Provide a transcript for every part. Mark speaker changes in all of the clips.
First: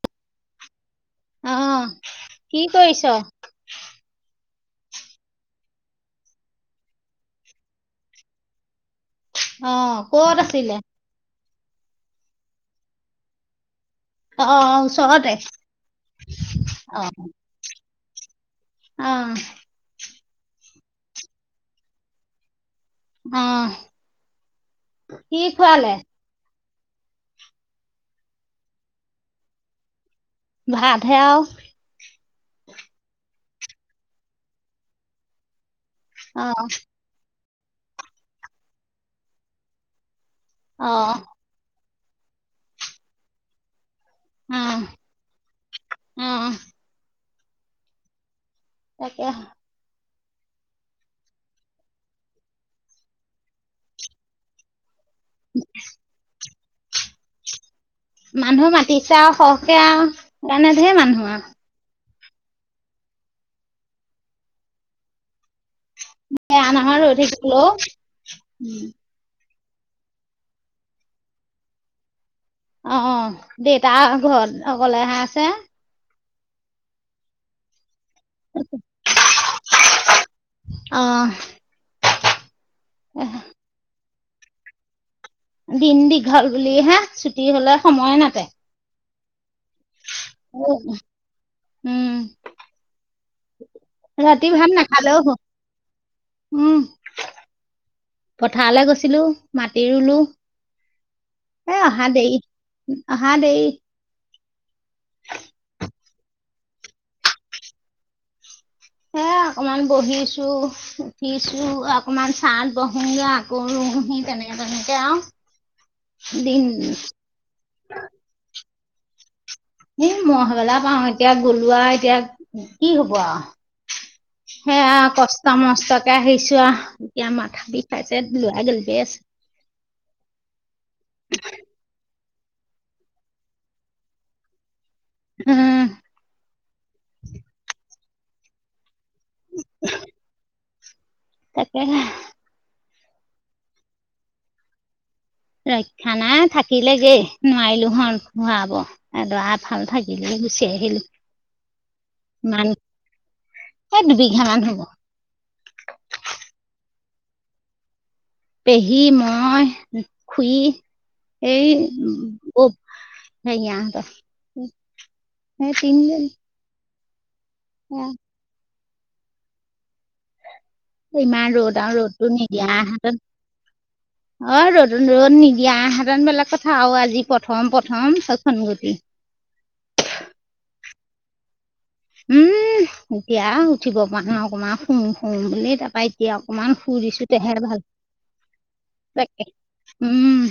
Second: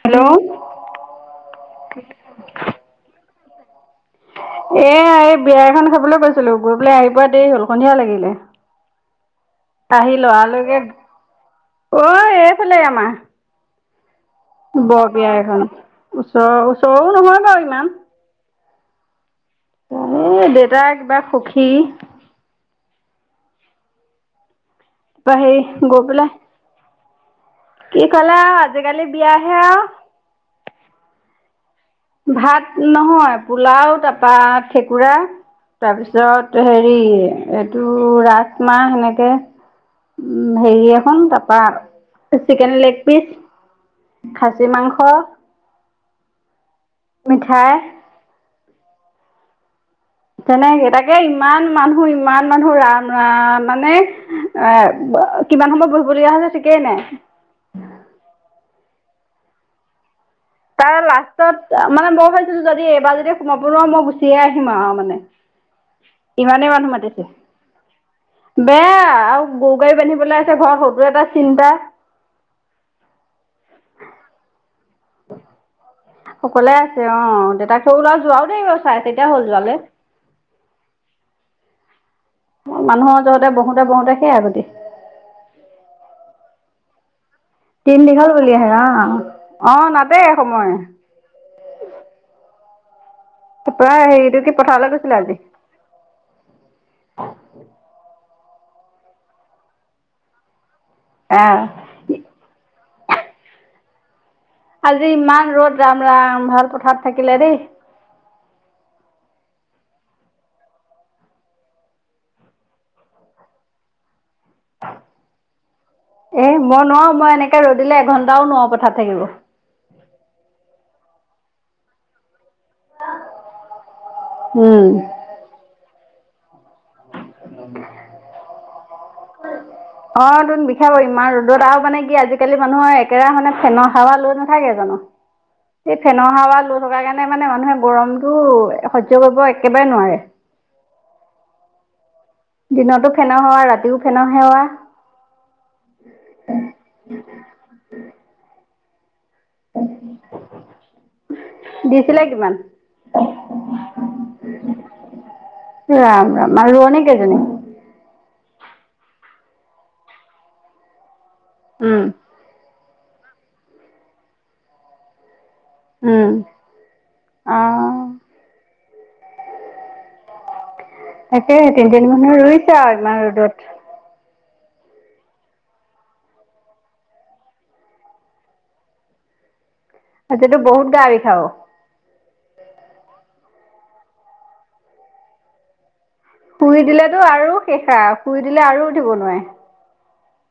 Speaker 1: Hello
Speaker 2: অ কি কৰিছ?
Speaker 1: এ এই বিয়া এখন খাবলৈ গৈছিলো। গৈ পেলাই আহি পোৱা দেই হল, সন্ধিয়া লাগিলে।
Speaker 2: অ',
Speaker 1: আহি
Speaker 2: ক'ত আছিলে?
Speaker 1: লৰালৰিকে, অ এইফালে আমাৰ।
Speaker 2: অ',
Speaker 1: বৰ বিয়া
Speaker 2: ওচৰতে
Speaker 1: এখন। ওচৰৰ
Speaker 2: অ',
Speaker 1: ওচৰও নহয় বাৰু ইমান।
Speaker 2: অ।
Speaker 1: একেবাৰে সুখী।
Speaker 2: অঁ।
Speaker 1: তা পা সেই গৈ পেলাই কি ক'লা আৰু আজিকালি বিয়াহে আও।
Speaker 2: ভাত হে আও।
Speaker 1: ভাত নহয়, পোলাও তাৰপা ঠেকুৰা তাৰপিছত
Speaker 2: অ',
Speaker 1: হেৰি এইটো ৰাজমাহ সেনেকে। উ হেৰি
Speaker 2: অ',
Speaker 1: এখন তাৰপা চিকেন লেগ পিচ খাছী মাংস
Speaker 2: উম।
Speaker 1: মিঠাই
Speaker 2: তাকে।
Speaker 1: তেনেকে। তাকে ইমান মানুহ, ইমান মানুহ। ৰাম, ৰাম মানে এ কিমান সময় বহিব লগীয়া হৈছে ঠিকেই নাই।
Speaker 2: মানুহ মাতিছে আৰু সৰহকে আও।
Speaker 1: তাৰ লাষ্টত মানে বহুত কৈছো যদি এইবাৰ যদি সোমাব নোৱাৰো, মই গুচিয়ে আহিম আৰু মানে।
Speaker 2: বেয়া
Speaker 1: ইমানেই মানুহ
Speaker 2: নহয় ৰৈ
Speaker 1: মাতিছে।
Speaker 2: থাকিবলৈও
Speaker 1: বেয়া আৰু গৰু-গাড়ী বান্ধিবলৈ আছে ঘৰত, সৌটো এটা চিন্তা।
Speaker 2: অ, দেতা ঘৰত অকলে হে আছে।
Speaker 1: অকলে আছে অ। দেতাক সৰু লৰা যোৱাও দেৰি হল, চাৰে চাৰিটা হ'ল যোৱালে।
Speaker 2: অ',
Speaker 1: মানুহৰ যহতে বহোতে-বহোতে সেইয়া গতি।
Speaker 2: দিন দীঘল বুলিহে, ছুটি হলে সময় নাটে।
Speaker 1: অ নাটে সময়।
Speaker 2: উম,
Speaker 1: ত পেৰাই
Speaker 2: ৰাতি
Speaker 1: আহিটোতি
Speaker 2: ভাত
Speaker 1: পঠালে কৈছে
Speaker 2: নাখালেও হ
Speaker 1: আজি। [inaudible]
Speaker 2: পথাৰলে গৈছিলো, মাটি ৰুলো।
Speaker 1: আহ
Speaker 2: এ অহা দেই, অহা দেই।
Speaker 1: আজি ইমান ৰ'দ ৰাম ৰাম ভাল পথাৰ থাকিলে দেই।
Speaker 2: সে অকমান বহিছো উঠিছো অকমান চাহত বহোগে আকৌ। বহি তেনেকে। তেনেকে আৰু
Speaker 1: এ
Speaker 2: দিন
Speaker 1: মই নোৱাৰো মই এনেকে ৰ'দিলে এঘন্টাও নোৱাৰো পথাৰত। থাকিব।
Speaker 2: এই মই সবেলা পাওঁ এতিয়া গলোৱা এতিয়া। কি হব আৰু
Speaker 1: উম।
Speaker 2: সেয়া কষ্ট মষ্টকে আহিছো আৰু। এতিয়া মাথা বিখাইছে লৰা গালি দি আছে।
Speaker 1: অ তোন বিষাব ইমান ৰ'দত আৰু মানে কি আজিকালি। আজিকালি মানুহৰ একেৰাহে মানে ফেনৰ সাৱা লৈ নাথাকে জানো।
Speaker 2: উম
Speaker 1: এই ফেনৰ হাউৱা লৈ থকা কাৰণে মানে মানুহে গৰমতটো। সহ্য কৰিব একেবাৰে নোৱাৰে।
Speaker 2: তাকে হে।
Speaker 1: দিনতো ফেনৰ সাৱা ৰাতিও ফেনৰ সাৱা।
Speaker 2: ৰক্ষা নাই থাকিলে দেই নোৱাৰিলো হয় ভৰাব। এডৰা এফাল থাকিলে গুচি আহিলো।
Speaker 1: দিছিলে কিমান।
Speaker 2: ইমান এই দুবিঘা মান হব
Speaker 1: ৰাম ৰাম আৰু এনে ৰোৱনি কেইজনী।।
Speaker 2: পেহী মই খুই এই।
Speaker 1: উম।
Speaker 2: সেইয়া হাতত সেই তিনদিন।
Speaker 1: উম,
Speaker 2: উম।
Speaker 1: অ।
Speaker 2: ইমান
Speaker 1: তাকে
Speaker 2: ৰ'দ আৰু
Speaker 1: তিনজনী
Speaker 2: ৰ'দটো
Speaker 1: মানুহে
Speaker 2: নিদিয়া
Speaker 1: ৰুইছে আৰু
Speaker 2: হাতত।
Speaker 1: ইমান ৰ'দত
Speaker 2: অ ৰ'দ ৰ'দ নিদিয়া হেঁতেন বেলেগ কথা আও আজি প্ৰথম প্ৰথম সেখন গতি।
Speaker 1: তাকেটো বহুত গাৰি খাও।
Speaker 2: উম এতিয়া উঠিব পৰা ন অকণাৰ শুওঁ শুওঁ বুলি তাপা।
Speaker 1: শুই দিলেতো আৰু শেষ শুই দিলে আৰু উঠিব নোৱাৰে।
Speaker 2: তাকে উম।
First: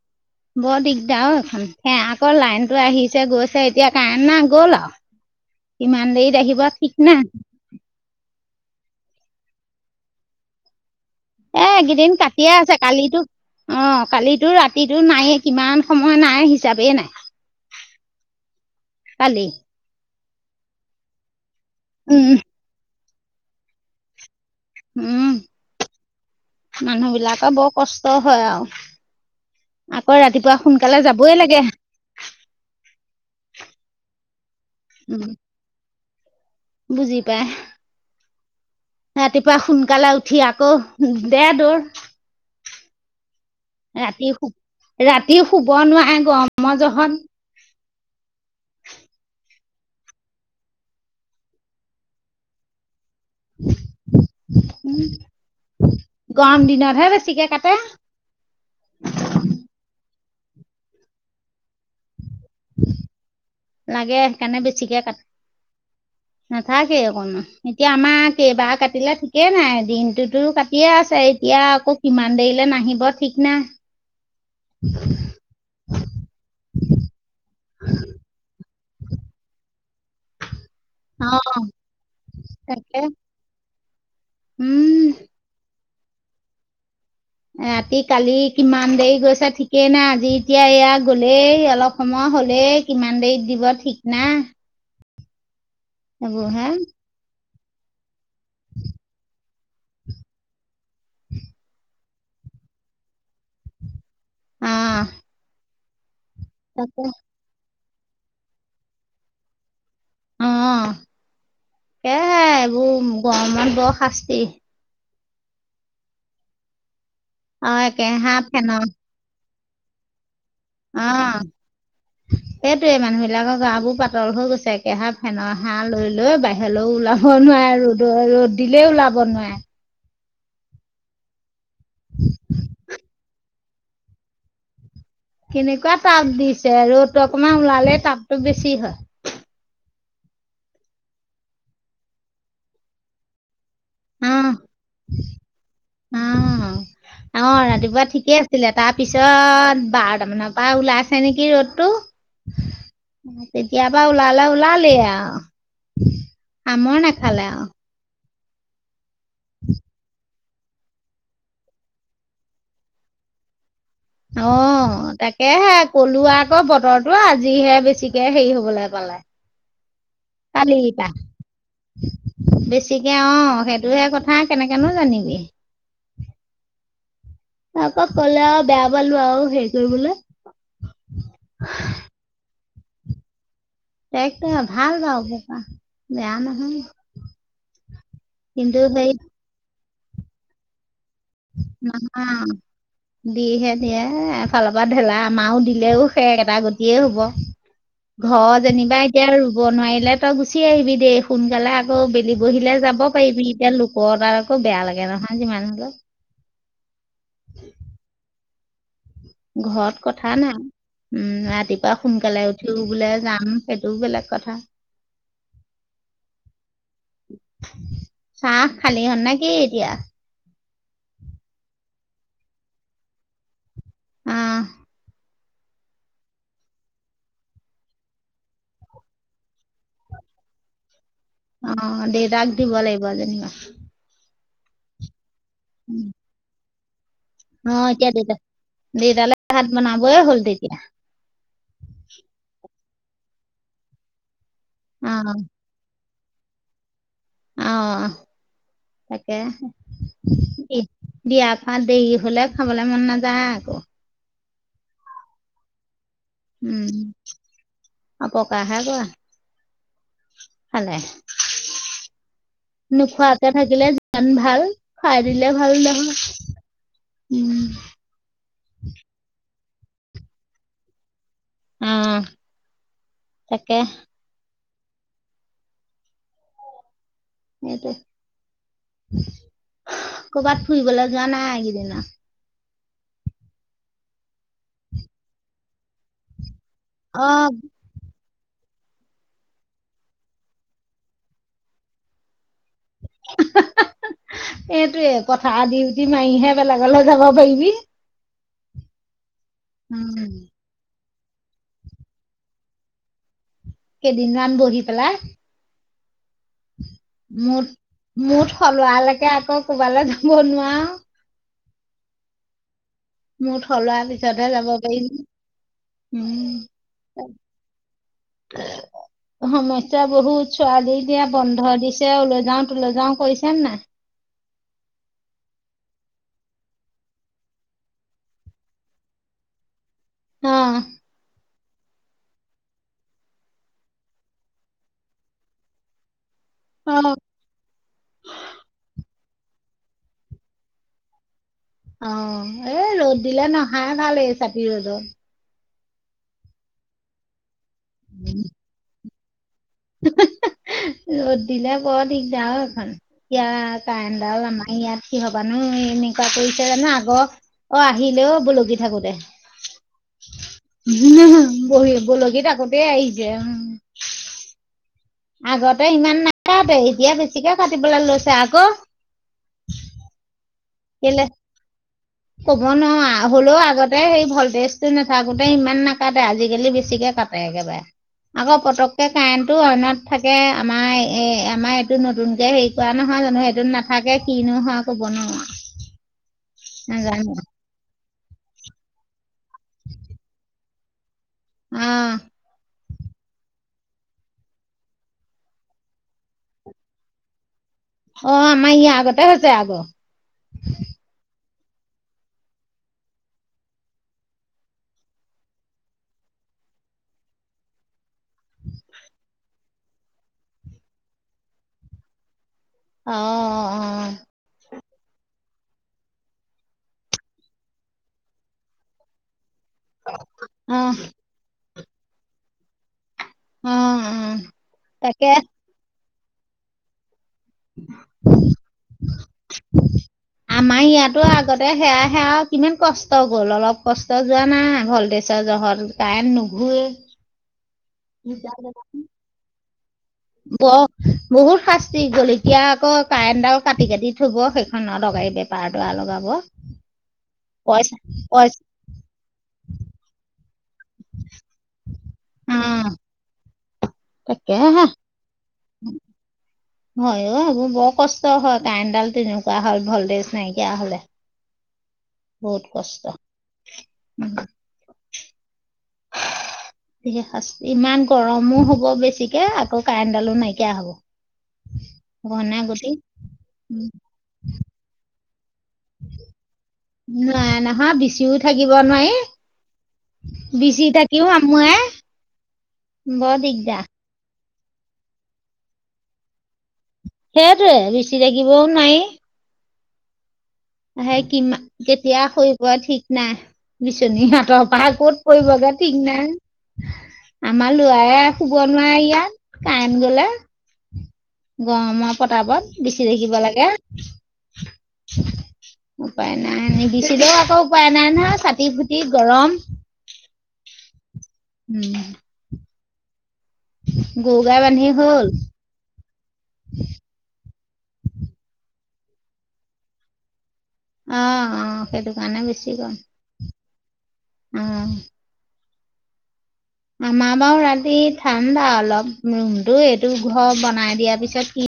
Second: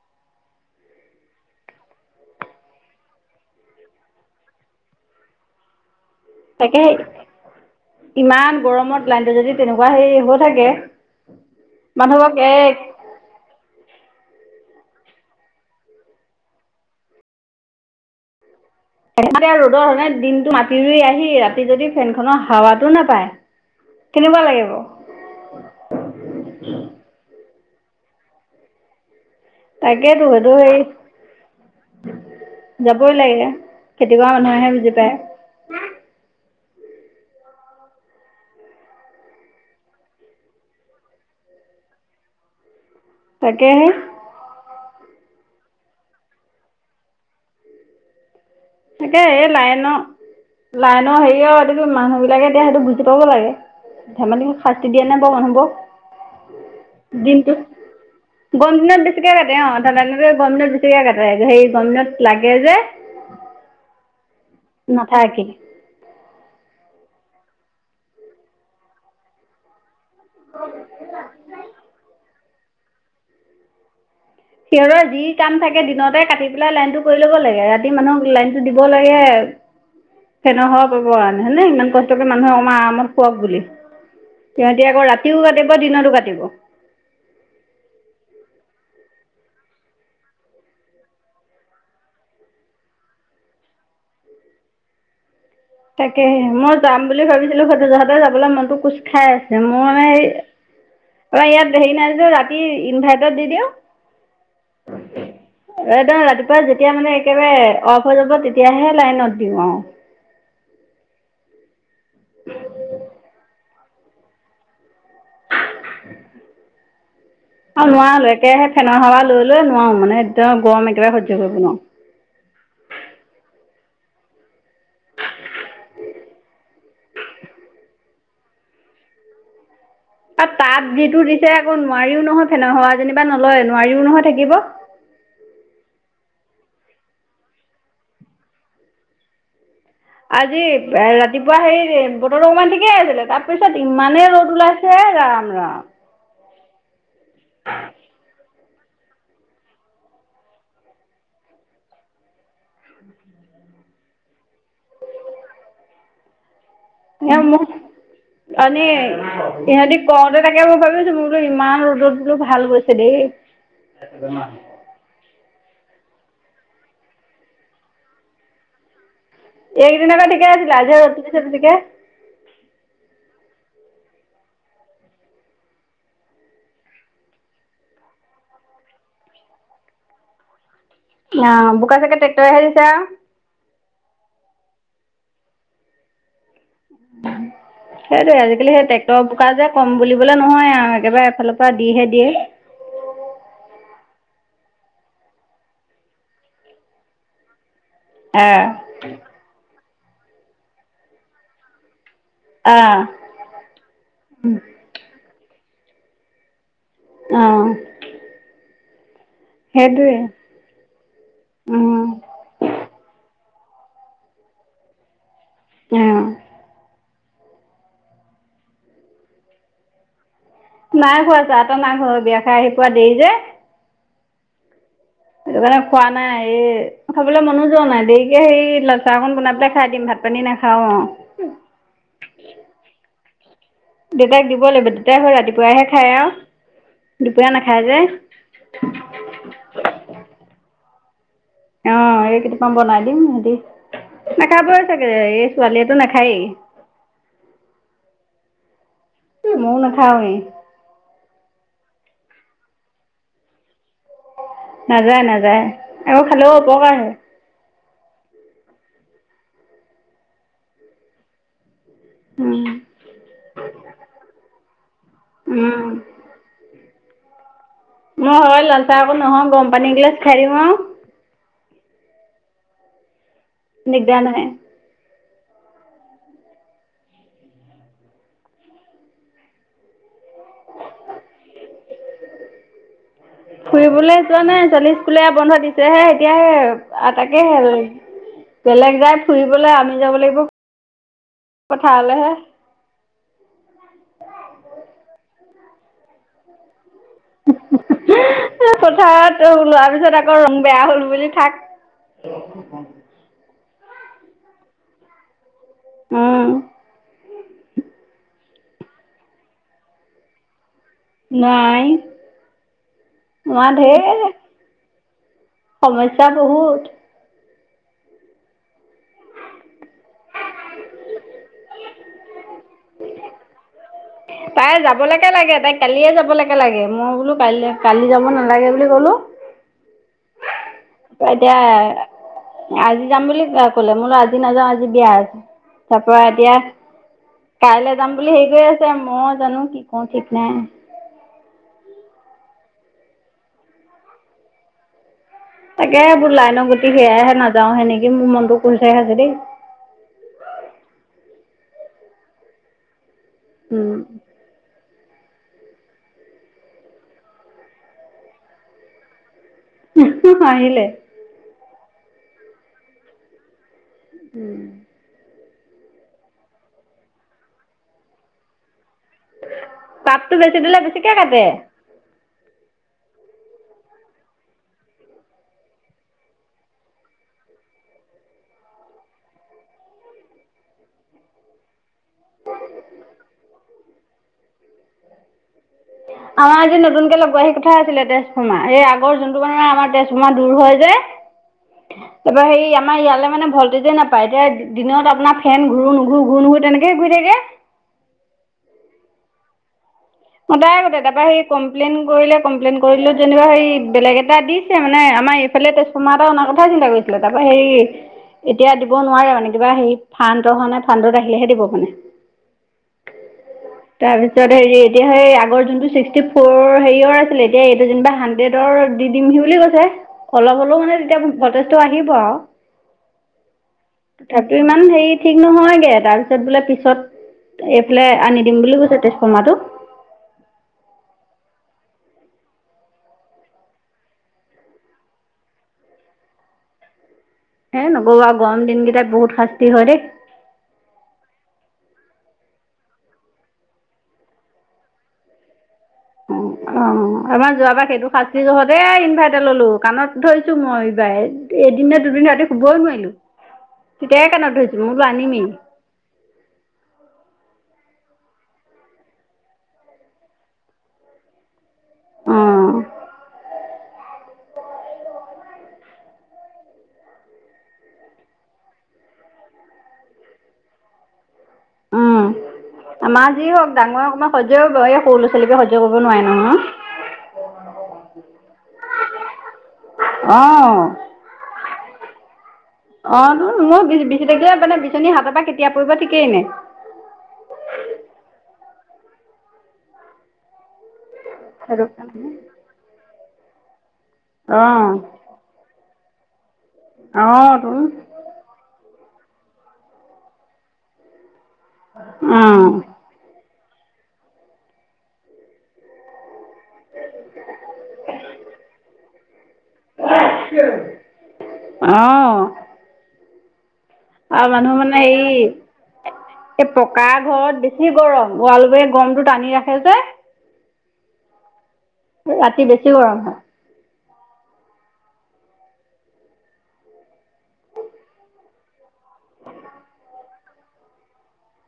Speaker 1: [unintelligible]
Speaker 2: বৰ দিগদাৰ অ এইখন আকৌ লাইনটো আহিছে গৈছে এতিয়া কাৰেণ্ট নাই গ'ল আৰু।
Speaker 1: [unintelligible]
Speaker 2: ইমান দেৰিত আহিব
Speaker 1: তাকে
Speaker 2: ঠিক নাই।
Speaker 1: ইমান গৰমত লাইনটো যদি তেনেকুৱা হেৰী হৈ থাকে।
Speaker 2: এ কেইদিন
Speaker 1: মানুহক
Speaker 2: কাটিয়ে
Speaker 1: এ
Speaker 2: আছে কালিতো অ। কালিতো ৰাতিটো নায়েই কিমান সময় নাই হিচাপেই নাই। কালি।
Speaker 1: ৰ'দৰ দিনতটো মাটি ৰুই আহি ৰাতি যদি
Speaker 2: উম,
Speaker 1: ফেনখনৰ হাৱাটো নাপাও। পাই কেনেকুৱা লাগে।
Speaker 2: উম মানুহ বিলাকে বৰ কষ্ট হয় আও। আকৌ
Speaker 1: তাকেতো সেইটো
Speaker 2: ৰাতিপুৱা
Speaker 1: হেৰি
Speaker 2: সোনকালে যাবই লাগে।
Speaker 1: যাবই লাগে খেতি কৰা মানুহে বুজি
Speaker 2: উম,
Speaker 1: পায়।।
Speaker 2: বুজি পাই। ৰাতিপুৱা সোনকালে উঠি আকৌ দে দৌৰ।
Speaker 1: তাকেহে।
Speaker 2: ৰাতি ৰাতি শুব নোৱাৰে গৰম যহত।
Speaker 1: তাকে এই লাইনৰ লাইনৰ হেৰি আৰু এই মানুহ বিলাকে এতিয়া সেইটো। পাব লাগে ধেমালি শাস্তি দিয়ে
Speaker 2: উম,
Speaker 1: নে বাও মানুহ
Speaker 2: গৰম দিনতহে
Speaker 1: বোৰক।
Speaker 2: বেছিকে
Speaker 1: দিনটো
Speaker 2: কাটে
Speaker 1: গৰম দিনত বেছিকে লাগে অ ঠাণ্ডা দিনত। গৰম দিনত বেছিকে কাটে সেই গৰম দিনত লাগে যে।
Speaker 2: লাগে সেইকাৰণে বেছিকে
Speaker 1: নাথাকে
Speaker 2: কাটে। নাথাকে অকণমান এতিয়া আমাৰ কেইবাৰ কাটিলে ঠিকেই নাই দিন। তো কাটিয়ে আছে এতিয়া আকৌ কিমান দেৰিলে নাহিব ঠিক নাই।
Speaker 1: সিহঁতৰ যি কাম থাকে দিনতে কাটি পেলাই লাইন টো কৰি ল'ব লাগে ৰাতি মানুহক লাইন টো দি দিব লাগে, ফেণৰ হাৱা
Speaker 2: অ
Speaker 1: নে ইমান কষ্টকে মানুহে অমাৰ
Speaker 2: তাকে
Speaker 1: আৰামত শুৱক বুলি সিহঁতি আকৌ
Speaker 2: উম
Speaker 1: ৰাতিও কাটে দিনতো কাটিব
Speaker 2: ৰাতি কালি কিমান দেৰি গৈছে ঠিকেই নাই আজি এতিয়া এয়া গলেই অলপ সময় হ'লে কিমান দেৰিত দিব ঠিক নাই।
Speaker 1: তাকে
Speaker 2: এইবোৰ হে
Speaker 1: মই যাম বুলি ভাবিছিলো সেইটো জহতে যাবলৈ মনতো কোজ খাই মোৰ মানে হে ইয়াত হেৰি নাই ৰাতি ইনভাৰ্টৰত দি দিওঁ
Speaker 2: অ
Speaker 1: একদম ৰাতিপুৱা যেতিয়া
Speaker 2: তাকে
Speaker 1: মানে একেবাৰে অফ হৈ যাব তেতিয়াহে লাইনত দিওঁ আৰু
Speaker 2: অ সেইয়াই আৰু এইবোৰ গৰমত বৰ শাস্তি
Speaker 1: [unintelligible]
Speaker 2: অ
Speaker 1: আৰু নোৱাৰো
Speaker 2: একেহা
Speaker 1: একেৰাহে ফেনৰ সাৱা লৈ লৈ নোৱাৰো মানে একদম গৰম একেবাৰে সহ্য
Speaker 2: অৱ,
Speaker 1: কৰিব নোৱাৰোঁ
Speaker 2: সেইটোৱে মানুহ বিলাকৰ গা - বোৰ পাতল হৈ গৈছে একেহা ফেনৰ হাহ লৈ লৈ বাহিৰলৈও ওলাব নোৱাৰে ৰ'দ ৰ'দ দিলে ওল লাব নুৱাবে
Speaker 1: আৰু তাত যিটো দিছে আকৌ নোৱাৰিও নহয় ফেনৰ হাৱা যেনিবা নলয় নোৱাৰিও নহয় থাকিব।
Speaker 2: কেনেকুৱা টাব দিছে ৰ'দত অকমান ওলালেই টাবটো বেছি হয়।
Speaker 1: আজি ৰাতিপুৱা হেৰি বতৰটো অকণমান ঠিকেই আছিলে তাত তাৰপিছত ইমানেই ৰ'দ
Speaker 2: অ'
Speaker 1: ওলাইছে ৰাম ৰাম।
Speaker 2: অ'
Speaker 1: [unintelligible]
Speaker 2: অ ৰাতিপুৱা ঠিকে আছিলে তাৰ পিছত বাৰটা মানৰ পৰা ওলাই আছে নেকি ৰ'দটো। তেতিয়া পৰা ওলালে ওলালে আও সামৰ নাখালে আও
Speaker 1: আনি ইহঁতি কওঁতে তাকে মই ভাবিছো মোৰ বোলো ইমান ৰ'দত বোলো ভাল গৈছে দেই।
Speaker 2: অৱ তাকে এহে কলোৱা আকৌ বতৰটো আজিহে বেছিকে হেৰি হবলৈ পালে।
Speaker 1: এইকেইদিন আকৌ ঠিকে আছিলে
Speaker 2: কালি
Speaker 1: আজি
Speaker 2: কেইটা,
Speaker 1: ৰ'দ তুলিছে বেছিকে।
Speaker 2: বেছিকে অ সেই ধেই কথা কেনেকেনো জানিবি। আকৌ কলে আৰু বেয়া পালো আৰু হেৰি কৰিবলে।
Speaker 1: অ বোকা চাগে ট্ৰেক্টৰেহে দিছে আও।
Speaker 2: ট্ৰেক্টৰে আও ভাল দ' পথাৰ বেয়া নহয়।
Speaker 1: সেইটোৱে আজিকালি সেই ট্ৰেক্টৰ বোকা যে কম বুলিবলে নহয় আও একেবাৰে এফালৰ পৰা দিহে দিয়ে।
Speaker 2: নহয়, যিহে দিয়ে। চালৰ পৰা ঢেলা আমাৰও দিলেও শেষ এটা গতিয়েই হব। ঘৰ
Speaker 1: অ'
Speaker 2: যেনিবা এতিয়া ৰুব নোৱাৰিলে তই গুচি আহিবি দেই সোনকালে আকৌ। খ বহিলে
Speaker 1: অ'
Speaker 2: যাব পাৰিবি এতিয়া লোকৰ তাত আকৌ বেয়া লাগে নহয় যিমান হ'লেও।
Speaker 1: অৱ
Speaker 2: ঘৰত কথা নাই উম ৰাতিপুৱা
Speaker 1: উম।
Speaker 2: সোনকালে উঠি বোলে যাম। সেইটোও বেলেগ কথা।
Speaker 1: অৱ
Speaker 2: চাহ খালী হ'ল নেকি এতিয়া?
Speaker 1: নাই খোৱা আছে আঁতৰ মাক হৈ বিয়া খাই আহি পোৱা দেৰি যে।
Speaker 2: উম
Speaker 1: সেইটো কাৰণে খোৱা নাই এই খাবলৈ মনো যোৱা নাই দেৰিকে সেই লালচাহ এখন বনাই পেলাই খাই দিম। ভাত পানি নাখাওঁ।
Speaker 2: অ দে তাক দিব লাগিব যেনিবা।
Speaker 1: দেউতাক দিব লাগিব দেউতাই ৰাতিপুৱাহে খাই আও দুপৰীয়া
Speaker 2: অ
Speaker 1: নাখায়
Speaker 2: এতিয়া
Speaker 1: যে।
Speaker 2: দেতা দেতালৈ ভাত বনাবই হ'ল তেতিয়া।
Speaker 1: অ এই কেইটামান বনাই দিম সিহতি, নাখাব চাগে
Speaker 2: অ
Speaker 1: এই ছোৱালীয়েটো নাখায়। খাই।
Speaker 2: অ তাকে।
Speaker 1: ময়ো নাখাওৱেই।
Speaker 2: দিয়াৰ পা দেৰি হলে খাবলে মন নাযায় আকৌ
Speaker 1: নাযায় নাযায় আকৌ খালেও অপকাৰ হে।
Speaker 2: অপকাৰ হে পোৱা খালে।
Speaker 1: উম,
Speaker 2: নোখোৱাকে থাকিলে যিমান ভাল খুৱাই দিলে ভাল
Speaker 1: উম।
Speaker 2: নহয়। উম।
Speaker 1: মই হয় লাল চাহ অকন, নহয় গম পানীগিলাচ খাই দিও আৰু।
Speaker 2: উম।
Speaker 1: দিগদাৰ নহয়।
Speaker 2: সেয়টো, কৰ'বাত ফুৰিবলৈ যোৱা নাই এইকেইদিন আও। [unintelligible]
Speaker 1: ফুৰিবলৈ যোৱা নাই ছোৱালী স্কুলে বন্ধ দিছে হে এতিয়াহে। আহ
Speaker 2: অ
Speaker 1: তাকে হে। বেলেগ যাই ফুৰিবলৈ আমি যাব লাগিব পথাৰলৈহে।
Speaker 2: হা হা হা। এইটোয়ে পথাৰৰ দিউটি মাৰিহে বেলেক কলে যাব পাৰিবা।
Speaker 1: হে হে, পথাৰত
Speaker 2: উম
Speaker 1: ৰোৱা তাকে।
Speaker 2: কেইদিনমান বহি পেলাই।
Speaker 1: উম'
Speaker 2: মো,
Speaker 1: নাই।
Speaker 2: মোৰ
Speaker 1: আমাৰ
Speaker 2: থলোৱা
Speaker 1: ঢেৰ
Speaker 2: পিছতহে যাব পাৰিবি।
Speaker 1: সমস্যা বহুত।
Speaker 2: সমস্যা বহুত চোৱালী এতিয়া বন্ধ দিছে। অলৈ যাওঁ তোলৈ যাওঁ কৰিছে নাই।
Speaker 1: তাই যাবলৈকে লাগে- লাগে, তাই কালিয়ে যাবলৈকে লাগে-লাগে মই বোলো কালি কালি যাব নালাগে বুলি কলো। অ
Speaker 2: অঁহ
Speaker 1: এতিয়া আজি যাম বুলি ক'লে, মই কলো আজি নাযাওঁ আজি বিয়া আছে। তাৰ পৰা।
Speaker 2: অঁ।
Speaker 1: কাইলৈ যাম বুলি হেৰি আছে মই জানো কি কওঁ ঠিক নাই।
Speaker 2: অঁ এ' ৰ'দ দিলে নাহাই ভাল এই চাকি ৰ'দত।
Speaker 1: তাকে হে এইবো লাইনত গুটি সেয়াই হে নাযাওঁ সেনেকি মোৰ মনতো খোল খাই দেই।
Speaker 2: হে হে হে, ৰ'দ দিলে বৰ দিক দাৰ অ এইখন। এতিয়া
Speaker 1: উম,
Speaker 2: কাৰেণ্ট ডালো আমাৰ ইয়াত- কি হ'ব নো এনেকুৱা কৰিছে জানো আগৰ অ আহিলেও অ বলগি থাকোতে।
Speaker 1: আহিলে।
Speaker 2: বলকি থাকোতে আকৌ আহিছে। উম'।
Speaker 1: উম'
Speaker 2: আগতে ইমান নাকাটে, এতিয়া বেছিকে কাটিবলৈ লৈছে আকৌ।
Speaker 1: তাপ টো বেছি দিলে বেছিকে
Speaker 2: কেলে
Speaker 1: কাটে।
Speaker 2: ক'ব নোৱাৰো আৰু হলেও আগতে সেই ভল্টেজটো নাথাকোতে ইমান নাকাটে আজিকালি বেছিকে - কাটে একেবাৰে। আকৌ পতককে কাৰেণ্ট টো অইনত থাকে আমাৰ এই আমাৰ- এইটো নতুনকে হেৰি কৰা নহয় জানো এইটোত নাথাকে কিনো হয় কব নোৱাৰো।
Speaker 1: আমাৰ আজি নতুনকে
Speaker 2: নাজানো
Speaker 1: লগোৱা আহি কথা আছিলে তেজফৰ্মা, এই আগৰ যোনটো মানে আমাৰ তেজফৰ্মা দূৰ হয়- যে।
Speaker 2: অ
Speaker 1: তাৰপৰা হেৰি আমাৰ ইয়ালে মানে ভল- বোজিয়ে নাপায়। এতিয়া দিনত আপোনাৰ ফেন ঘূৰো নুঘূৰো ঘূৰো নুঘূৰো তেনেকে ঘূৰি থাকে।
Speaker 2: অঁ আমাৰ ইয়াত আগতে হৈছে আক।
Speaker 1: মতাই গতে তাৰপৰা সেই কমপ্লেইন কৰিলে কমপ্লেইন কৰিলোঁ যেনিবা সেই বেলেগ এটা দিছে মানে আমাৰ এইফালে তেজপমা এটা- কথা চিন্তা কৰিছিলে। তাৰপৰা হেৰি- এতিয়া দিব নোৱাৰে মানে কিবা হেৰি ফান্ড অহ নে ফান্ডত আহিলেহে দিব মানে।
Speaker 2: অ অ
Speaker 1: তাৰপিছত হেৰি- এতিয়া সেই আগৰ যোনটো ছিক্সটি ফ'ৰ হেৰিয়ৰ আছিলে। এতিয়া এইটো যেনিবা হাণ্ড্ৰেডৰ দি দিমহি বুলি কৈছে। অলপ
Speaker 2: অ অ
Speaker 1: হ'লেও মানে তেতিয়া ভল্টেজ আহিব আৰু।
Speaker 2: অ অ
Speaker 1: তথাপিও ইমান হেৰি
Speaker 2: তাকে
Speaker 1: ঠিক নহয়গে। তাৰপিছত বোলে পিছত- এইফালে আনি দিম বুলি কৈছে তেজপৰ্মাটো।
Speaker 2: আমাৰ ইয়াতো আগতে সেৱা সে আও কিমান কষ্ট গ'ল অলপ কষ্ট যোৱা নাই হ'ল। পইচা জহত কাৰেণ্ট নুঘূৰেই।
Speaker 1: এ নকব আৰু গৰম দিনকেইটাই বহুত শাস্তি হয় দেই।
Speaker 2: অঁ বহুত শাস্তি জলকীয়া আকৌ কাৰেণ্টডাল কাটি কাটি থ'ব সেইখনে। একে পাৰ্ট।
Speaker 1: অ অহ আমাৰ যোৱাবাৰ
Speaker 2: পইচা
Speaker 1: সেইটো শাস্তি
Speaker 2: পইচা
Speaker 1: জহতে ইনভেতৰ ললো, কাণত ধৰিছো মই এইবাই এদিন নে দুদিন ৰাতি শুবৈ নোৱাৰিলো।
Speaker 2: তাকে হে, হয় অহ এইবোৰ বৰ কষ্ট হয়, কাৰেণ্টডাল তেনেকুৱা হল ভল্টেজ নাইকিয়া হলে। বহুত
Speaker 1: অঁ
Speaker 2: কষ্ট, উম
Speaker 1: [unintelligible]
Speaker 2: কিহে শাস্তি ইমান গৰমো হব বেছিকে, আকৌ কাৰেণ্টডালো নাইকিয়া হ'ব।
Speaker 1: উম
Speaker 2: ঘনা গতি
Speaker 1: আমাৰ যি হওক
Speaker 2: উম,
Speaker 1: ডাঙৰ অকমাণ সজ্য এইয়া সৰু লৰা ছোৱালী চবে সজ্য কৰিব নোৱাৰে
Speaker 2: নোৱাৰে নহয়
Speaker 1: নহয়।
Speaker 2: বিচিও থাকিব নোৱাৰি,
Speaker 1: অ',
Speaker 2: বিচি থাকিও আমুয়াই।
Speaker 1: অ টো মোৰ বি বিচি থাকিলে মানে বিচনী হাতৰ পৰা কেতিয়া পৰিব ঠিকেই নাই।
Speaker 2: হেইটোয়ে বেছি থাকিবও নোৱাই। আহে কি মা,
Speaker 1: সেইটো
Speaker 2: কেতিয়া
Speaker 1: কাৰণে
Speaker 2: শৰী পৰে ঠিক নাই। বিচনী হাতৰ পৰা
Speaker 1: অ',
Speaker 2: ক'ত পৰিবগে ঠিক নাই।
Speaker 1: অ', তোন
Speaker 2: আমাৰ লৰা শুব নোৱাৰে ইয়াত, কাৰেন গলে। গৰমৰ
Speaker 1: অ',
Speaker 2: পতাপত বেচি থাকিব লাগে, উপায় নাই নিবিছিলেও আকৌ উপায় নাই নহয়, চাটি ফুটি গৰম। উম
Speaker 1: অহ
Speaker 2: গৰু
Speaker 1: আৰু
Speaker 2: গাই
Speaker 1: মানুহ
Speaker 2: বান্ধি
Speaker 1: মানে
Speaker 2: হ'ল
Speaker 1: এই, এই পকা ঘৰত বে বেছি গৰম ৱাল বোৰে গমটো টানি ৰাখে যে।
Speaker 2: আ অহ
Speaker 1: ৰাতি বেছি গৰম হয়।
Speaker 2: আঁহ আমাৰ বাৰু ৰাতি ঠাণ্ডা অলপ ৰুমতটো, এইটো ঘৰ বনাই দিয়াৰ পিছত কি